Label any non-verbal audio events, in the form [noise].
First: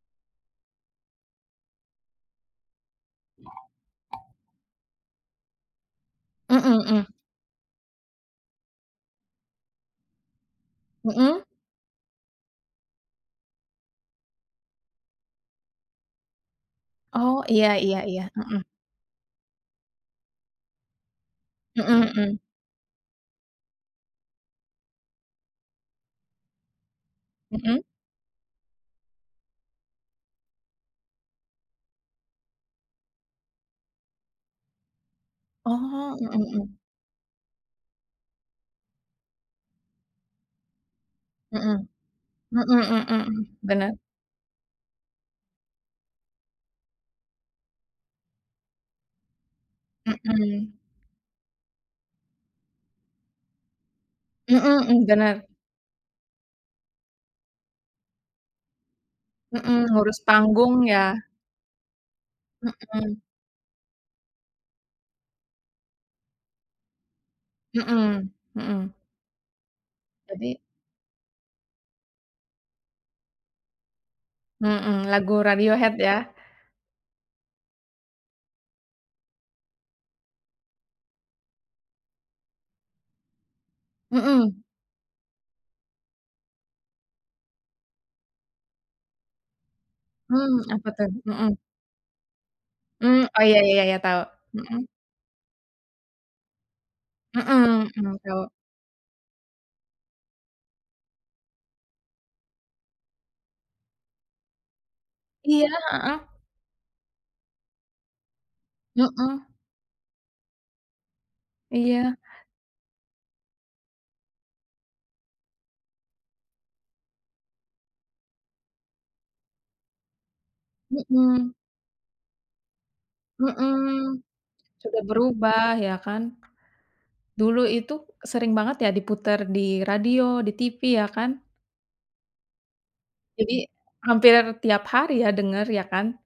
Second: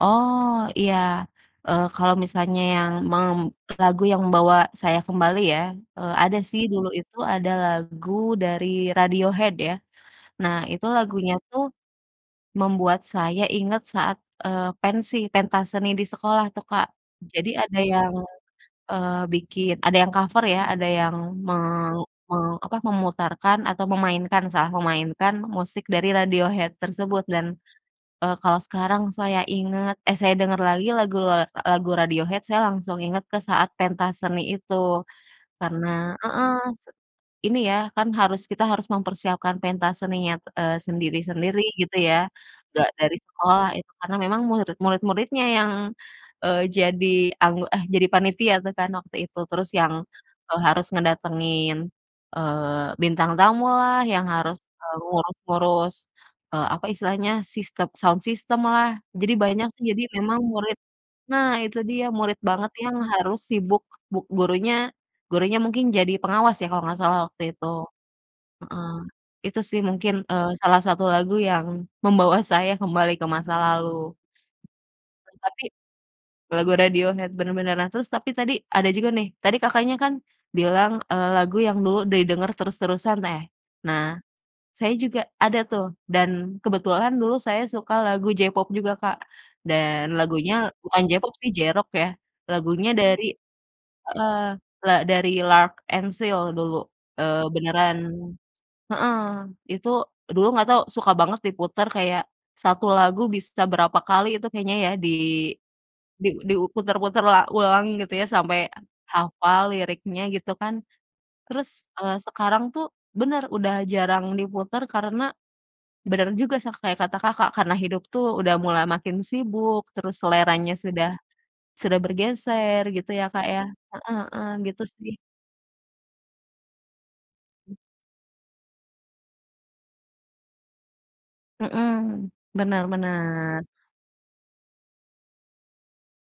Oh, iya. Eee, kalau misalnya yang mem lagu yang membawa saya kembali ya, eee, ada Mmm sih. Dulu mmm. itu ada lagu dari Radiohead, ya. Nah, itu lagunya Mhm. tuh, membuat saya inget saat, eee, pensi, pentas seni di sekolah tuh, Kak. Oh, Jadi iya ada iya yang, iya, mhm. eee, bikin ada yang cover ya, ada yang meng Mhm mhm. meng apa, memutarkan atau memainkan salah memainkan musik dari Radiohead tersebut. Dan, Mhm. eee, kalau sekarang saya ingat, eh saya dengar lagi, lagu la lagu Radiohead, saya langsung inget ke saat pentas seni itu. Karena Oh, mmm heeh, mmm. se ini ya, kan harus kita harus mempersiapkan pentas seninya t eee, sendiri-sendiri, Mhm, gitu ya. mhm Nggak mmm dari mmm mmm, sekolah, itu, bener. karena memang muirid murid-muridnya yang, eee, jadi anggo eh, jadi panitia tuh, kan, waktu itu. Terus yang, eee, Mhm. harus ngedatengin, eee, bintang tamulah, yang harus, Mmm eee, mmm, benar. ngurus-ngurus, eee, apa istilahnya, sistem sound system lah, jadi banyak, Mhm, sih. Jadi ngurus memang panggung, murid ya. nah, itu dia. Murid banget yang Mhm. harus sibuk, bu gurunya, gurunya mungkin jadi pengawas, ya, kalau nggak salah, waktu itu. Mhm, Heeh. mhm. Itu sih, mungkin, eee, Jadi salah satu lagu yang membawa saya kembali ke masa lalu. Mhm, lagu [unintelligible] Tapi Radiohead, ya? lagu Radiohead, benar benar. Nah, terus tapi tadi, ada juga nih tadi Kakaknya kan bilang, eee, lagu yang dulu didengar terus-terusan, neh. Nah, Mhm. saya juga ada, tuh. Dan, kebetulan, dulu saya suka lagu J-pop juga, Kak. Dan, Mmm, lagunya- apa bukan tad J-pop sih, mhm. J-rock, ya- lagunya Mmm, dari oh ya ya ya ya, tahu. heeh, Mhm. la dari L'Arc-en-Ciel, dulu. Eee, Mhm, beneran mmm, tahu. heeh, itu, dulu nggak tau, suka banget diputar, kayak, 1 lagu bisa berapa kali, itu kayaknya ya, di, Iya, heeh. di diu putar-putar la ulang, gitu ya, sampai Mhm. hafal liriknya, gitu kan. Terus, Iya. eee, sekarang tuh benar, udah jarang diputar karena benar juga sa kayak kata Kakak, karena hidup tuh, udah mulai makin sibuk, terus seleranya sudah Mhm. sudah bergeser, gitu ya, Kak, ya. Heeh Mhm, heeh, gitu sudah sih. berubah, ya kan. Dulu itu, sering banget ya diputar, di radio, di tivi, ya kan? Mhm, benar Jadi, benar. hampir tiap hari ya, denger, ya kan?